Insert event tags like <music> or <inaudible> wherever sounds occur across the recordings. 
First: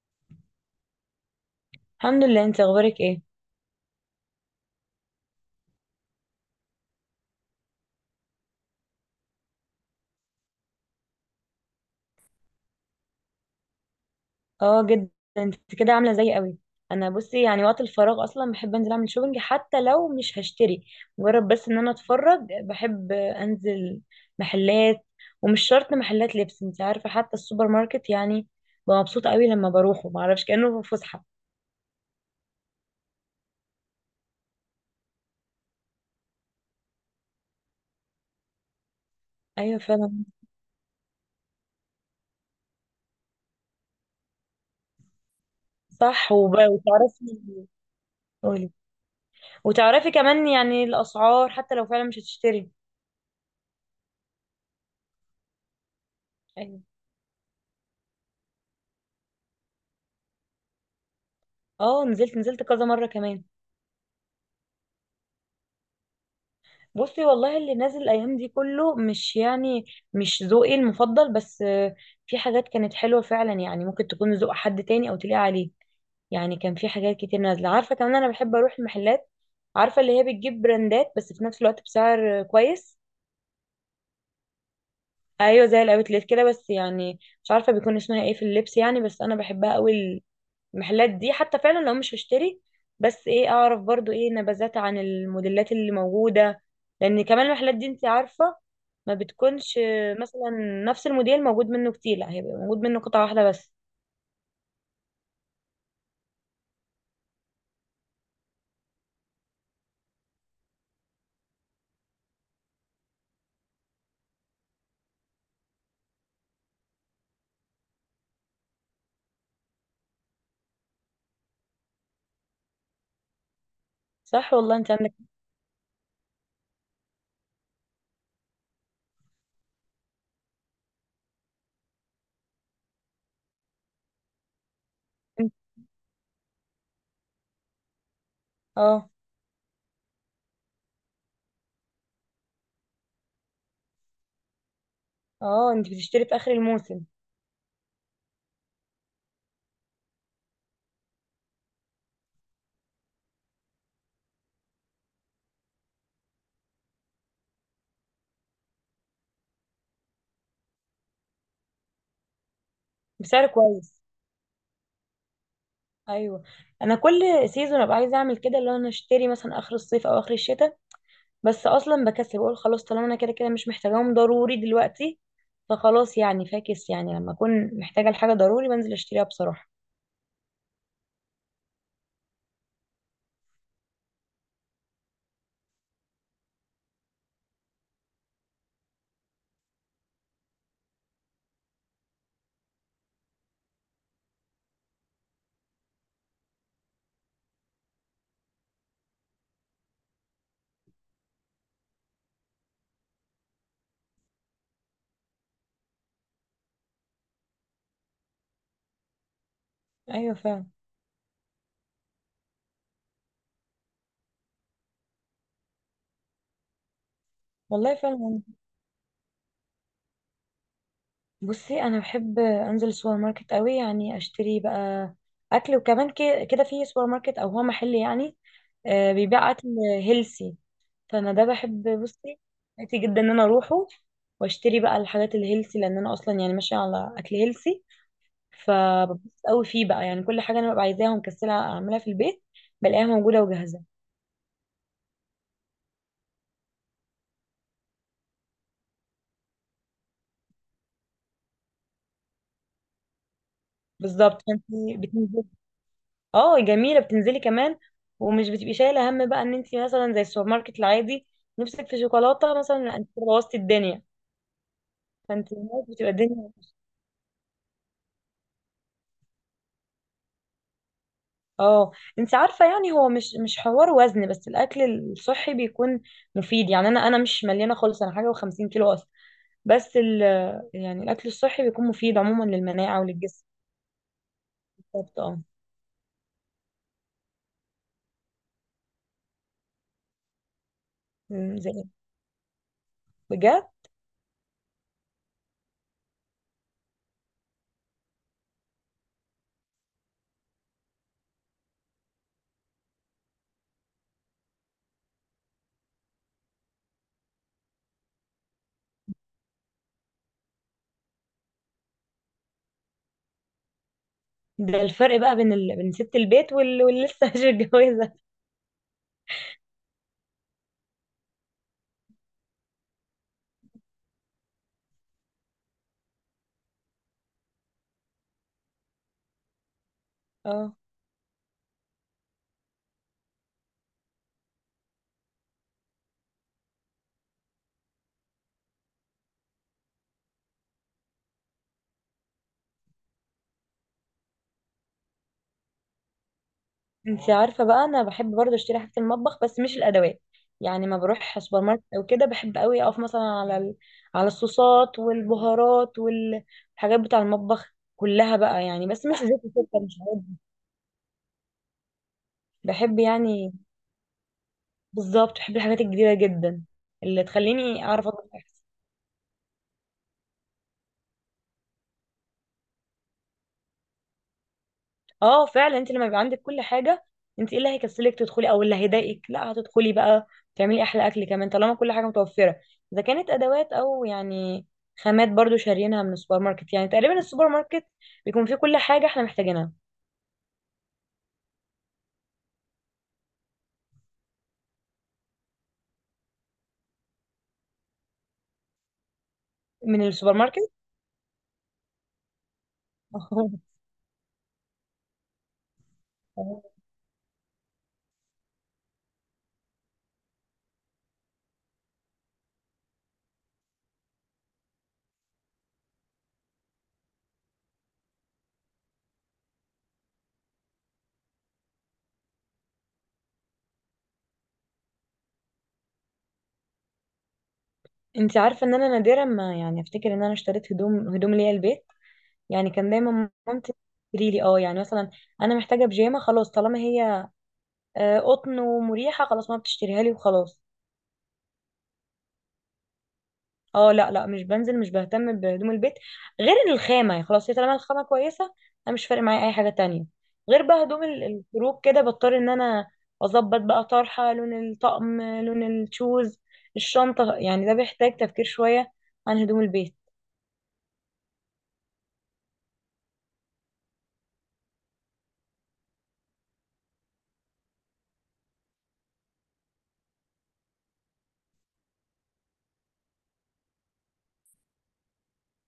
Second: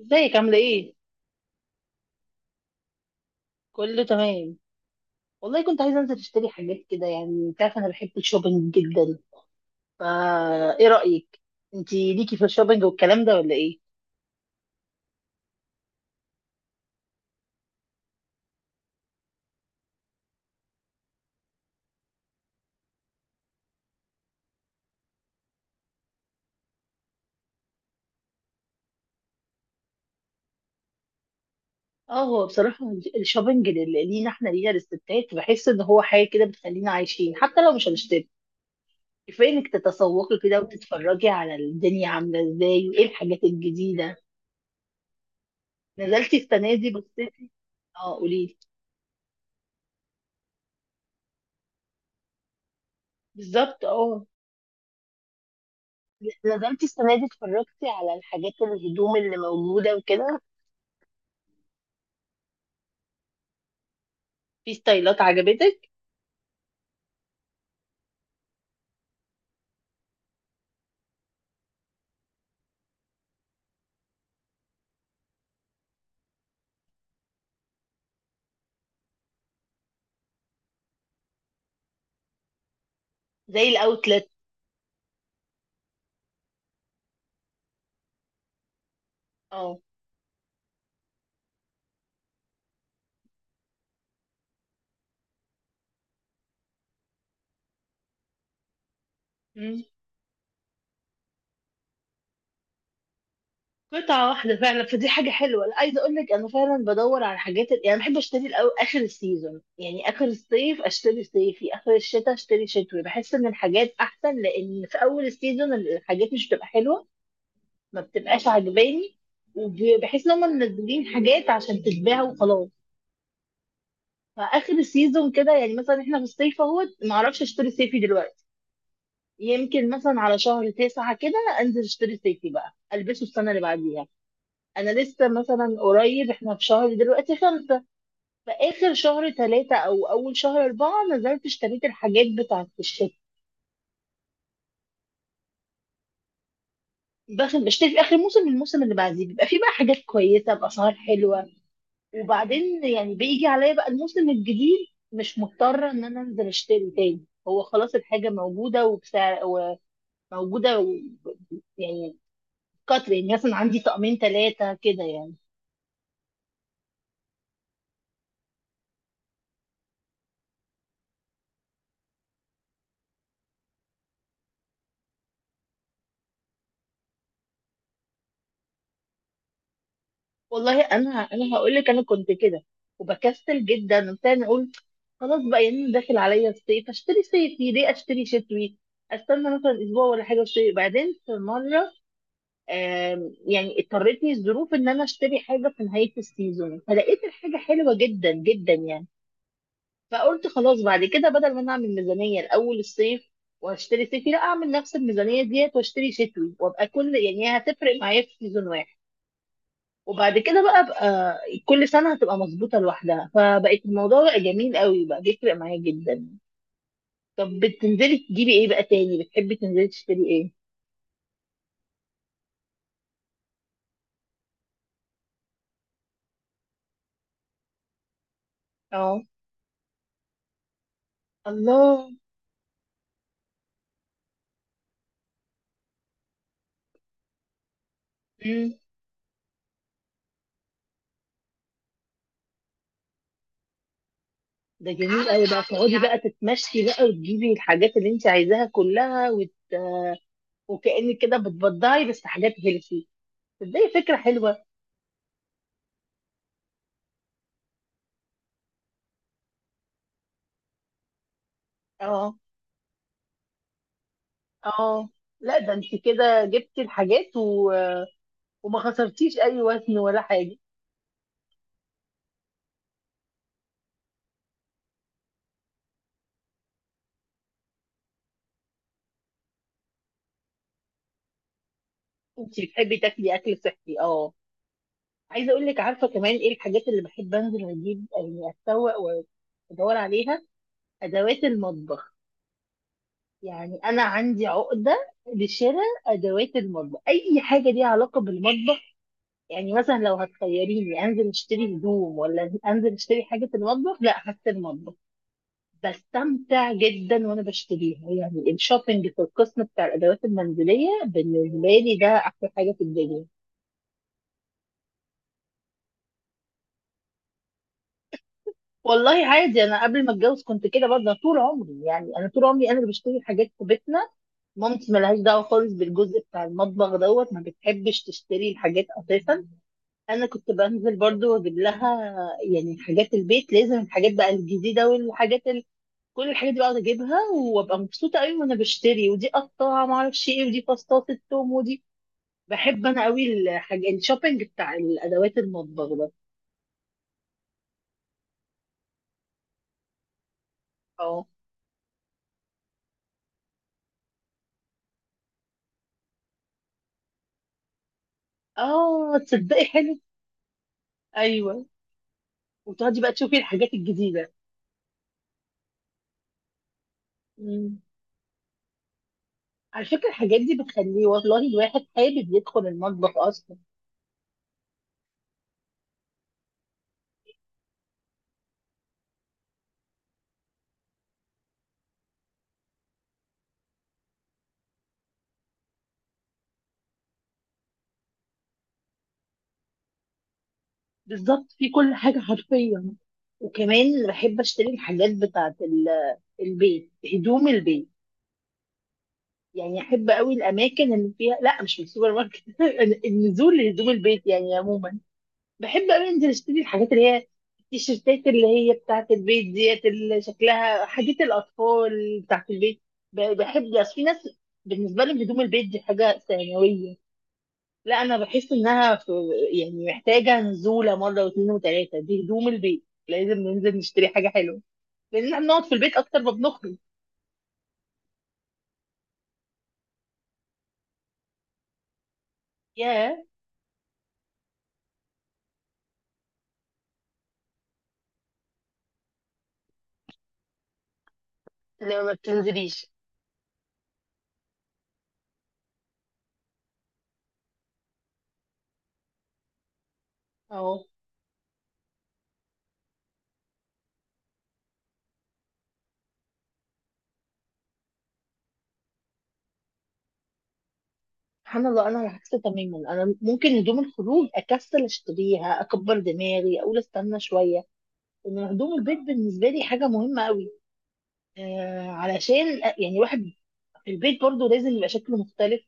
ازيك عاملة ايه؟ الحمد لله. انت اخبارك ايه؟ كله تمام. والله كنت عايزة انزل اشتري حاجات كده، يعني انت عارفة انا بحب الشوبينج جدا. فا ايه رأيك؟ انتي ليكي في الشوبينج والكلام ده ولا ايه؟ اه جدا. انت كده عامله زي قوي. انا، بصي، يعني وقت الفراغ اصلا بحب انزل اعمل شوبينج حتى لو مش هشتري. مجرد بس ان انا اتفرج بحب انزل محلات. ومش شرط محلات لبس، انت عارفه، حتى السوبر ماركت يعني ببقى مبسوطه قوي لما بروحه، ما اعرفش، كانه في فسحه. اه، هو بصراحة الشوبينج لينا، احنا لينا الستات، بحس ان هو حاجة كده بتخلينا عايشين حتى لو مش هنشتري. كفاية انك ايوه فعلا. تتسوقي كده وتتفرجي على الدنيا عاملة ازاي وايه الحاجات الجديدة. صح، نزلتي وب- السنة دي وتعرفي بصيتي؟ اه قوليلي. قولي. وتعرفي كمان يعني الاسعار حتى لو فعلا مش هتشتري. بالظبط اه. ايوه. نزلتي السنة دي اتفرجتي على الحاجات الهدوم اللي موجودة وكده؟ اه، نزلت كذا مره كمان. في ستايلات عجبتك؟ بصي، والله اللي نازل الايام دي كله مش يعني مش ذوقي المفضل، بس في حاجات كانت حلوه فعلا، يعني ممكن تكون ذوق حد تاني او تليق عليه. يعني كان في حاجات كتير نازله، عارفه كمان انا بحب اروح المحلات، عارفه اللي هي بتجيب براندات بس في نفس الوقت بسعر كويس. زي الاوتلت. ايوه زي الاوتلت كده، بس يعني مش عارفه بيكون اسمها ايه في اللبس، يعني بس انا بحبها اه. قوي، المحلات دي، حتى فعلا لو مش هشتري، بس ايه اعرف برضو ايه نبذات عن الموديلات اللي موجودة. لان كمان المحلات دي انت عارفة ما بتكونش مم. مثلا نفس الموديل موجود منه كتير، لا هيبقى موجود منه قطعة واحدة بس. قطعة واحدة فعلا، فدي حاجة حلوة. لا، عايزة اقول لك انا فعلا بدور على حاجات يعني بحب اشتري الاول اخر السيزون، يعني اخر الصيف اشتري صيفي، اخر الشتاء اشتري شتوي. بحس ان الحاجات احسن، لان في اول السيزون الحاجات مش بتبقى حلوة، ما بتبقاش عجباني. وبحس ان هم منزلين حاجات عشان تتباع وخلاص. صح فاخر والله، انت عندك. السيزون كده، يعني مثلا احنا في الصيف اهوت، ما اعرفش اشتري صيفي دلوقتي، يمكن مثلا على شهر 9 كده انزل اشتري صيفي بقى البسه السنة اللي بعديها. انا لسه مثلا قريب، احنا في شهر دلوقتي 5، فاخر اه. شهر 3 او اول شهر 4 نزلت اشتريت الحاجات بتاعت الشتاء. اه، انت بتشتري في اخر الموسم بشتري في اخر موسم، الموسم اللي بعديه بيبقى فيه بقى حاجات كويسة باسعار حلوة. وبعدين يعني بيجي عليا بقى الموسم الجديد، مش مضطرة ان انا انزل اشتري تاني، هو خلاص الحاجة موجودة وبسعر، وموجودة و... يعني كتر، يعني بسعر مثلا عندي كويس. طقمين ثلاثة كده يعني. ايوه، انا كل سيزون ابقى عايزه اعمل كده، اللي هو انا اشتري مثلا اخر الصيف او اخر الشتاء. بس اصلا بكسل، بقول خلاص طالما انا كده كده مش محتاجاهم ضروري دلوقتي، فخلاص يعني، فاكس يعني لما اكون محتاجه لحاجه ضروري بنزل اشتريها بصراحه. والله انا هقول لك انا كنت كده وبكسل جدا وبتاع، اقول خلاص بقى، يعني داخل عليا الصيف اشتري صيفي، ليه اشتري شتوي؟ استنى مثلا اسبوع ولا حاجه اشتري بعدين. في مره يعني اضطرتني الظروف ان انا اشتري حاجه في نهايه السيزون، فلقيت الحاجه حلوه جدا جدا يعني. فقلت خلاص بعد كده، بدل ما انا اعمل ميزانيه الاول الصيف واشتري صيفي، لا، اعمل نفس الميزانيه ديت واشتري شتوي، وابقى كل، يعني هتفرق معايا في سيزون واحد. ايوه وبعد كده فعلا. بقى كل سنة هتبقى مظبوطة لوحدها، فبقت الموضوع بقى جميل قوي، بقى بيفرق معايا جدا. طب والله بتنزلي فعلا. تجيبي ايه بقى تاني؟ بتحبي تنزلي تشتري ايه؟ بصي، انا بحب انزل السوبر ماركت قوي، يعني اشتري بقى اكل، وكمان كده في سوبر ماركت او هو محل يعني اه بيبيع اكل هيلسي. فانا ده بحب، الله. بصي، حياتي جدا ان انا اروحه واشتري بقى الحاجات الهيلسي، لان انا اصلا يعني ماشيه على اكل هيلسي. مم. فببسط قوي فيه بقى، يعني كل حاجه انا ببقى عايزاها ومكسله اعملها في البيت بلاقيها موجوده وجاهزه. ده جميل قوي بقى، تقعدي بقى تتمشي بقى وتجيبي الحاجات اللي انت عايزاها كلها. وكأنك كده بتبضعي بس حاجات هيلثي. تصدقي فكرة بالظبط. فانت حلوة. بتنزلي. اه، جميله بتنزلي كمان، ومش بتبقي شايله هم بقى ان انت مثلا زي السوبر ماركت العادي نفسك في اه. شوكولاته مثلا، لا، انت كده بوظتي الدنيا. اه. فانت لا، ده انت هناك بتبقى كده الدنيا. جبتي الحاجات وما خسرتيش اي وزن ولا حاجة. اه، انت عارفه يعني هو مش حوار وزن، بس الاكل الصحي بيكون مفيد. يعني انا مش مليانه خالص، انا حاجه و50 كيلو اصلا. بس ال يعني الاكل الصحي بيكون مفيد عموما انت بتحبي للمناعه تاكلي وللجسم. اكل صحي؟ اه. بالظبط، اه. عايزه اقول لك، عارفه كمان ايه الحاجات اللي بحب انزل اجيب، يعني اتسوق وادور عليها؟ ادوات مم، زي؟ المطبخ. بجد؟ يعني انا عندي عقده لشراء ادوات المطبخ، اي حاجه ليها علاقه بالمطبخ. يعني مثلا لو هتخيريني انزل اشتري هدوم ولا انزل اشتري حاجه في المطبخ، لا، هشتري المطبخ. بستمتع جدا وانا بشتريها، يعني الشوبينج في القسم بتاع الادوات المنزليه بالنسبه لي ده احلى حاجه في الدنيا. ده الفرق بقى بين بين ست البيت واللي لسه <laughs> مش متجوزه. والله عادي، انا قبل ما اتجوز كنت كده برضه طول عمري، يعني انا طول عمري انا اللي بشتري الحاجات في بيتنا. مامتي ملهاش دعوه خالص بالجزء بتاع المطبخ دوت، ما بتحبش تشتري الحاجات اساسا. انا كنت اه، بنزل برضه واجيب لها، يعني حاجات البيت لازم، الحاجات بقى الجديده كل الحاجات دي بقعد اجيبها وابقى مبسوطه قوي وانا بشتري، ودي قطاعه ما اعرفش ايه، ودي فاستات التوم، ودي، بحب انا قوي الحاجه الشوبينج بتاع الادوات المطبخ ده. انت عارفه بقى انا بحب برضه اشتري حاجه المطبخ بس مش الادوات، يعني ما اه. بروح سوبر ماركت او كده بحب قوي اقف مثلا على على الصوصات والبهارات والحاجات بتاع المطبخ كلها بقى، يعني بس مش اه زيت تصدقي وسكر مش حلو. عارف. ايوه. بحب وتقعدي بقى تشوفي يعني. الحاجات الجديدة. بالظبط، بحب الحاجات الجديده جدا اللي مم. تخليني اعرف اطبخ أحسن. على فكرة الحاجات دي بتخليه والله الواحد حابب يدخل المطبخ أصلا. اه فعلا، انت لما يبقى عندك كل حاجه، انت ايه اللي هيكسلك تدخلي او اللي هيضايقك؟ لا، هتدخلي بقى تعملي احلى اكل كمان طالما كل حاجه متوفره، اذا كانت ادوات او يعني خامات، برضو شاريينها من السوبر ماركت، يعني تقريبا السوبر ماركت بيكون فيه كل حاجه احنا محتاجينها. بالظبط، في كل حاجة حرفيا. وكمان بحب أشتري الحاجات بتاعة البيت، هدوم البيت. يعني من أحب السوبر قوي ماركت. الأماكن اللي فيها، لا مش من السوبر ماركت. <laughs> النزول <laughs> لهدوم البيت يعني عموما، بحب أوي أنزل أشتري الحاجات اللي هي التيشيرتات اللي هي بتاعة البيت ديت، اللي شكلها حاجات الأطفال بتاعة البيت. بحب، بس في ناس بالنسبة لهم هدوم البيت دي حاجة ثانوية. لا، أنا بحس إنها في، يعني محتاجة نزولة مرة واتنين وتلاتة. دي هدوم البيت لازم ننزل نشتري حاجة حلوة، لأن إحنا بنقعد في البيت أكتر ما بنخرج. انت عارفه ان انا نادرا ما يعني افتكر ان انا اشتريت هدوم ليا البيت. يعني كان ياه. دايما مامتي تشتري لي، اه، يعني مثلا انا محتاجه بيجامه، خلاص طالما هي قطن ومريحه، خلاص ما بتشتريها لي وخلاص. لما ما بتنزليش. اه، لا، لا، مش بنزل، مش بهتم بهدوم البيت غير الخامة، يعني خلاص هي طالما الخامة كويسة انا مش فارق معايا اي حاجة تانية. غير بقى أهو. هدوم الخروج، كده بضطر ان انا اظبط بقى طرحة، لون الطقم، لون الشوز، الشنطة، يعني ده بيحتاج تفكير شوية عن هدوم البيت. سبحان الله، انا العكس تماما، انا ممكن هدوم الخروج اكسل اشتريها، اكبر دماغي اقول استنى شويه. ان هدوم البيت بالنسبه لي حاجه مهمه قوي. آه، علشان يعني الواحد في البيت برضه لازم يبقى شكله مختلف،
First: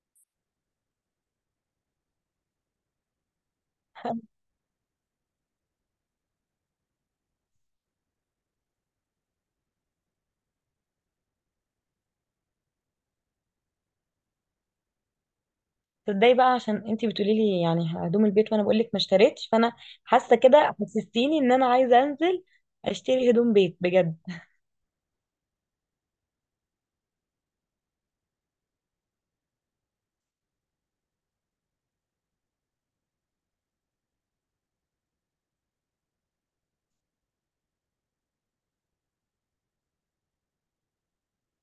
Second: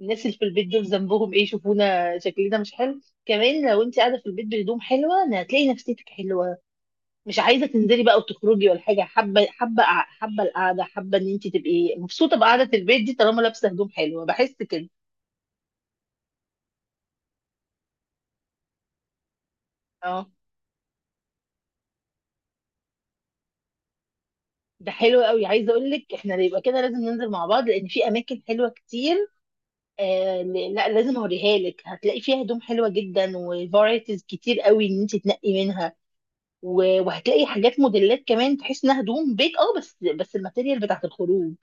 الناس اللي في البيت دول ذنبهم ايه، شوفونا شكلنا مش حلو؟ كمان لو انت قاعده في البيت بهدوم حلوه هتلاقي نفسيتك حلوه، مش عايزه تنزلي بقى وتخرجي ولا حاجه، حابه، حابه القعده، حابه ان انت تبقي مبسوطه بقعده البيت دي طالما لابسه هدوم حلوه، بحس كده. تصدقي بقى، عشان انتي بتقولي لي يعني هدوم البيت وانا بقول لك ما اشتريتش، فانا اه. حاسة كده حسستيني ان انا عايزة انزل اشتري هدوم بيت بجد. ده حلو قوي. عايزه اقول لك، احنا يبقى كده لازم ننزل مع بعض، لان في اماكن حلوه كتير. آه لا، لازم اوريها لك، هتلاقي فيها هدوم حلوه جدا وفرايتيز كتير قوي ان انت تنقي منها. وهتلاقي حاجات موديلات كمان تحس انها هدوم بيت اه، بس الماتيريال بتاعت الخروج.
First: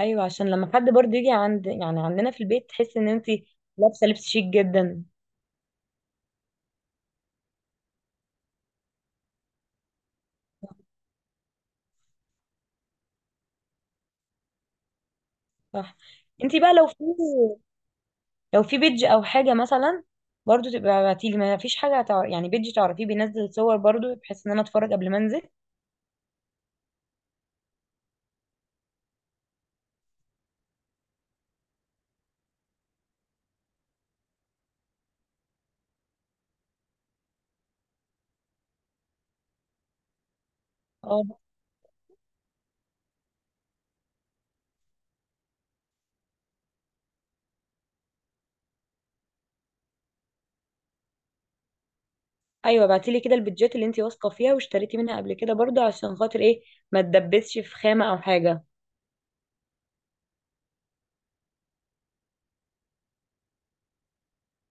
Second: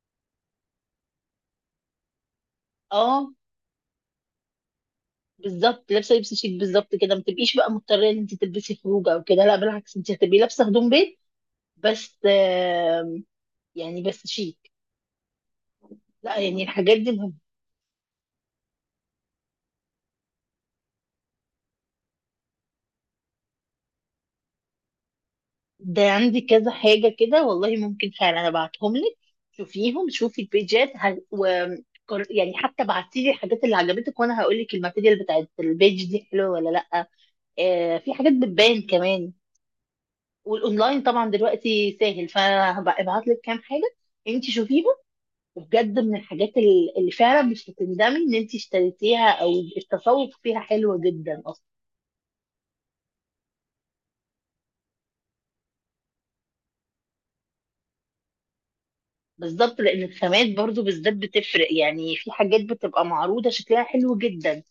ايوه، عشان لما حد برضه يجي عند، يعني عندنا في البيت، تحس ان اه انتي لابسه لبس شيك جدا. بالظبط، لابسه لبس شيك بالظبط كده، ما تبقيش بقى مضطره ان انت تلبسي خروج او كده، لا بالعكس، انت هتبقي لابسه هدوم بيت بس آه، يعني بس شيك. صح. لا انتي يعني بقى لو في الحاجات دي، لو في بيدج او حاجه مثلا، برضو تبقى ابعتيلي، ما فيش حاجه يعني بيدج تعرفيه بينزل صور برضو، بحيث ان انا اتفرج قبل ما انزل. ده عندي كذا حاجة كده والله، ممكن فعلا ابعتهم لك شوفيهم، شوفي البيجات ه... و... قر- يعني حتى بعتي لي الحاجات اللي عجبتك وانا هقول لك الماتيريال بتاعت البيج دي حلوه ولا لا. آه في حاجات بتبان كمان، والاونلاين اه. طبعا دلوقتي سهل، فانا هبعت لك كام حاجة انت شوفيهم. وبجد من الحاجات اللي فعلا مش هتندمي ان انت اشتريتيها، او التسوق فيها حلو جدا اصلا. ايوه، ابعتيلي كده البيدجات اللي انتي واثقه فيها واشتريتي منها قبل كده، برضو عشان خاطر ايه؟ ما تدبسش في خامه او حاجه. بالظبط، لان الخامات برضو بالذات بتفرق، يعني في حاجات بتبقى معروضة شكلها حلو جدا،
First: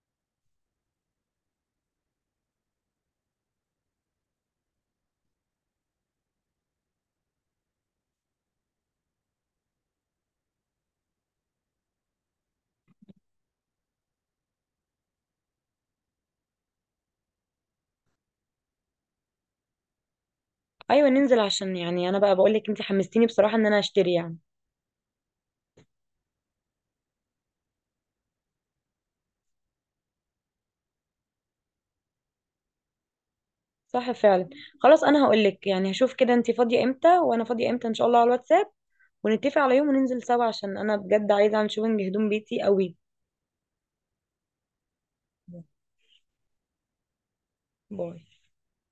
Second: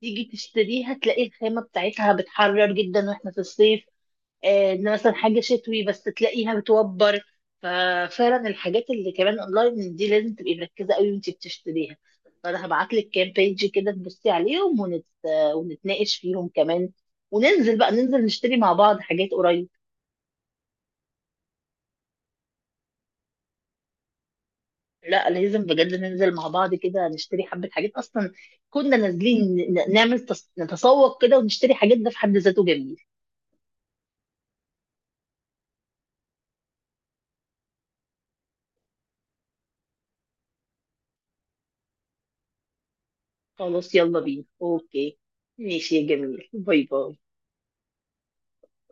تيجي تشتريها تلاقي الخامة بتاعتها بتحرر جدا واحنا في الصيف. آه، إن مثلا حاجة شتوي بس تلاقيها بتوبر. ففعلا الحاجات اللي كمان اونلاين دي لازم تبقي مركزة قوي وانتي بتشتريها. فانا هبعت لك كام بيج كده تبصي عليهم ونتناقش فيهم كمان، وننزل بقى، ننزل نشتري مع بعض حاجات قريب. ايوه ننزل، عشان يعني انا بقى بقول لك انتي حمستيني بصراحه ان انا اشتري يعني. لا لازم بجد ننزل مع بعض كده نشتري حبة حاجات اصلا، كنا نازلين، نتسوق كده ونشتري حاجات، ده في حد ذاته جميل. صح فعلا. خلاص، انا هقول لك، يعني هشوف كده انتي فاضيه امتى وانا فاضيه امتى ان شاء الله على الواتساب، ونتفق على يوم وننزل سوا، عشان انا بجد عايزه اعمل شوبينج هدوم بيتي قوي. خلاص يلا بينا، اوكي ماشي يا جميل. باي باي. باي.